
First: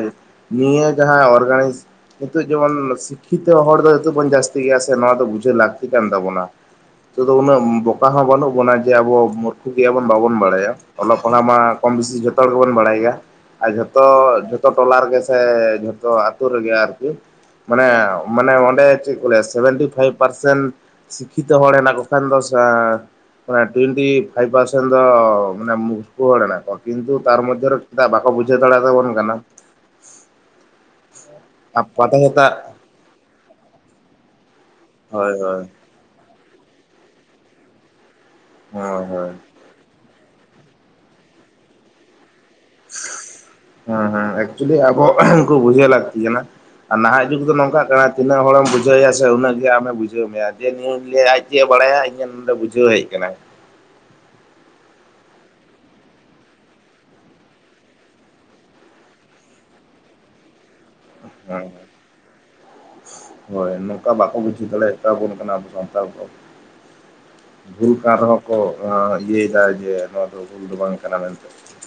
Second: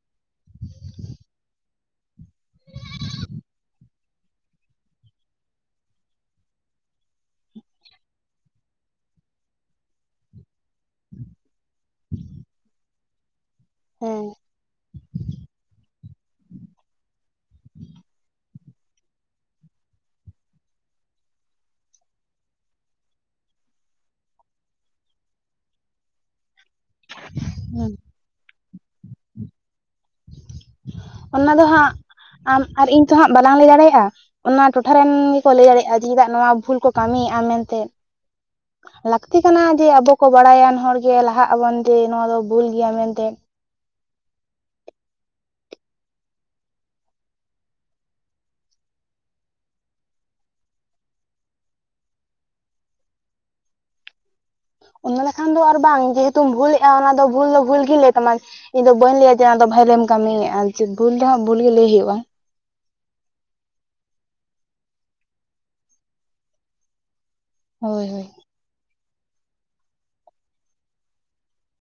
ᱱᱤᱭᱟᱹ ᱡᱟᱦᱟᱸ ᱚᱨᱜᱟᱱᱤᱡ ᱱᱤᱛᱚᱜ ᱡᱮᱢᱚᱱ ᱥᱤᱠᱠᱷᱤᱛᱚ ᱦᱚᱲ ᱫᱚ ᱱᱤᱛ ᱵᱚᱱ ᱡᱟᱹᱥᱛᱤ ᱜᱮᱭᱟ ᱥᱮ ᱱᱚᱣᱟ ᱫᱚ ᱵᱩᱡᱷᱟᱹᱣ ᱞᱟᱹᱠᱛᱤ ᱠᱟᱱ ᱛᱟᱵᱚᱱᱟ᱾ ᱱᱤᱛᱚᱜ ᱫᱚ ᱩᱱᱟᱹᱜ ᱵᱚᱠᱟ ᱦᱚᱸ ᱵᱟᱹᱱᱩᱜ ᱵᱚᱱᱟ ᱡᱮ ᱟᱵᱚ ᱢᱩᱨᱠᱷᱩ ᱜᱮᱭᱟᱵᱚᱱ ᱵᱟᱵᱚᱱ ᱵᱟᱲᱟᱭᱟ ᱚᱞᱳᱜ ᱚᱱᱟ ᱢᱟ ᱠᱚᱢ ᱵᱤᱥᱤ ᱡᱷᱚᱛᱚ ᱦᱚᱲ ᱜᱮᱵᱚᱱ ᱵᱟᱲᱟᱭ ᱜᱮᱭᱟ ᱟᱨ ᱡᱷᱚᱛᱚ, ᱦᱮᱸ ᱡᱷᱚᱛᱚ ᱴᱚᱞᱟ ᱨᱮᱜᱮ ᱥᱮ ᱛᱚ ᱟᱹᱛᱩ ᱨᱮ ᱜᱮ ᱟᱨᱠᱤ ᱢᱟᱱᱮ ᱢᱟᱱᱮ ᱚᱸᱰᱮ ᱪᱮᱫ ᱠᱚ ᱞᱟᱹᱭᱟ ᱥᱮᱵᱷᱮᱱᱴᱤ ᱯᱷᱟᱭᱤᱵᱷ ᱯᱟᱨᱥᱮᱱᱴ ᱥᱤᱠᱠᱷᱤᱛᱚ ᱦᱚᱲ ᱦᱮᱱᱟᱜ ᱠᱚ ᱠᱷᱟᱱ ᱫᱚ ᱚᱱᱮ ᱴᱩᱭᱮᱱᱴᱤ ᱯᱷᱟᱭᱤᱵᱷ ᱯᱟᱨᱥᱮᱱᱴ ᱫᱚ ᱢᱟᱱᱮ ᱢᱩ ᱠᱩ ᱦᱚᱲ ᱢᱮᱱᱟᱜ ᱠᱚᱣᱟ ᱠᱤᱱᱛᱩ ᱛᱟᱨ ᱢᱚᱫᱫᱷᱮ ᱨᱮᱜᱮ ᱵᱟᱠᱚ ᱵᱩᱡᱷᱟᱹᱣ ᱫᱟᱲᱟᱭᱟ ᱛᱟᱵᱚᱱ ᱠᱟᱱᱟ, ᱚᱱᱟ ᱫᱚ ᱟᱨ ᱦᱟᱸᱜ ᱯᱟᱛᱟ ᱪᱷᱟᱛᱟ ᱟᱢ ᱟᱨ ᱤᱧ ᱛᱚ ᱦᱟᱸᱜ ᱵᱟᱞᱟᱝ ᱞᱟᱹᱭ ᱫᱟᱲᱮᱭᱟᱜᱼᱟ᱾ ᱚᱱᱟ ᱴᱚᱴᱷᱟ ᱨᱮᱱ ᱦᱳᱭ ᱜᱮᱠᱚ ᱦᱳᱭ ᱞᱟᱹᱭ ᱫᱟᱲᱮᱭᱟᱜᱼᱟ ᱡᱮ ᱪᱮᱫᱟᱜ ᱱᱚᱣᱟ ᱵᱷᱩᱞ ᱠᱚ ᱠᱟᱹᱢᱤᱭᱮᱫᱼᱟ ᱢᱮᱱᱛᱮ, ᱦᱳᱭ ᱦᱳᱭ ᱞᱟᱹᱠᱛᱤ ᱠᱟᱱᱟ ᱡᱮ ᱟᱵᱚ ᱠᱚ ᱵᱟᱲᱟᱭᱟᱱ ᱦᱚᱲᱜᱮ ᱞᱟᱦᱟᱜ ᱟᱵᱚᱱ ᱡᱮ ᱱᱚᱣᱟ ᱫᱚ ᱵᱷᱩᱞ ᱜᱮᱭᱟ ᱢᱮᱱᱛᱮ᱾ ᱦᱮᱸ ᱦᱮᱸ ᱮᱠᱪᱩᱭᱮᱞᱤ ᱟᱵᱚ ᱠᱩ ᱵᱩᱡᱷᱟᱹᱣ ᱞᱟᱜᱛᱤ ᱠᱟᱱᱟ᱾ ᱟᱨ ᱱᱟᱦᱟᱜ ᱡᱩᱜᱽ ᱫᱚ ᱱᱚᱝᱠᱟᱜ ᱠᱟᱱᱟ ᱛᱤᱱᱟᱹᱜ ᱦᱚᱲᱮᱢ ᱵᱩᱡᱷᱟᱹᱣ ᱮᱭᱟ ᱥᱮ ᱩᱱᱟᱹᱜ ᱜᱮ ᱟᱢᱮ ᱵᱩᱡᱷᱟᱹᱣ ᱢᱮᱭᱟ ᱡᱮ ᱟᱡ ᱪᱮᱫ ᱵᱟᱲᱟᱭᱟ ᱤᱧᱟᱹᱜ ᱱᱚᱰᱮ ᱵᱩᱡᱷᱟᱹᱣ ᱦᱮᱡ ᱟᱠᱟᱱᱟ᱾ ᱚᱱᱟ ᱞᱮᱠᱷᱟᱱ ᱫᱚ ᱟᱨ ᱵᱟᱝ ᱡᱮᱦᱮᱛᱩᱢ ᱵᱷᱩᱞ ᱮᱜᱼᱟ ᱚᱱᱟ ᱫᱚ ᱵᱷᱩᱞ ᱫᱚ ᱵᱷᱩᱞ ᱜᱮ ᱞᱟᱹᱭ ᱛᱟᱢᱟ᱾ ᱤᱧ ᱫᱚ ᱵᱟᱹᱧ ᱞᱟᱹᱭᱟ ᱡᱮ ᱚᱱᱟᱫᱚ ᱵᱷᱟᱞᱮᱢ ᱠᱟᱹᱢᱤᱭᱮᱫᱼᱟ ᱵᱷᱩᱞ ᱫᱚ ᱦᱟᱸᱜ ᱵᱷᱩᱞ ᱦᱮᱸ ᱜᱮ ᱞᱟᱹᱭ ᱦᱩᱭᱩᱜᱼᱟ᱾ ᱦᱳᱭ ᱱᱚᱝᱠᱟ ᱵᱟᱠᱚ ᱵᱩᱡᱷᱟᱹᱣ ᱫᱟᱲᱮᱭᱟᱜ ᱛᱟᱵᱚᱱ ᱠᱟᱱᱟ ᱟᱵᱚ ᱥᱟᱱᱛᱟᱲ ᱠᱚ᱾ ᱵᱷᱩᱞ ᱦᱳᱭ ᱠᱟᱱ ᱦᱳᱭ ᱨᱮᱦᱚᱸ ᱠᱚ ᱤᱭᱟᱹᱭᱮᱫᱟ ᱡᱮ ᱱᱚᱣᱟ ᱫᱚ ᱵᱷᱩᱞ ᱫᱚ ᱵᱟᱝ ᱠᱟᱱᱟ ᱢᱮᱱᱛᱮ᱾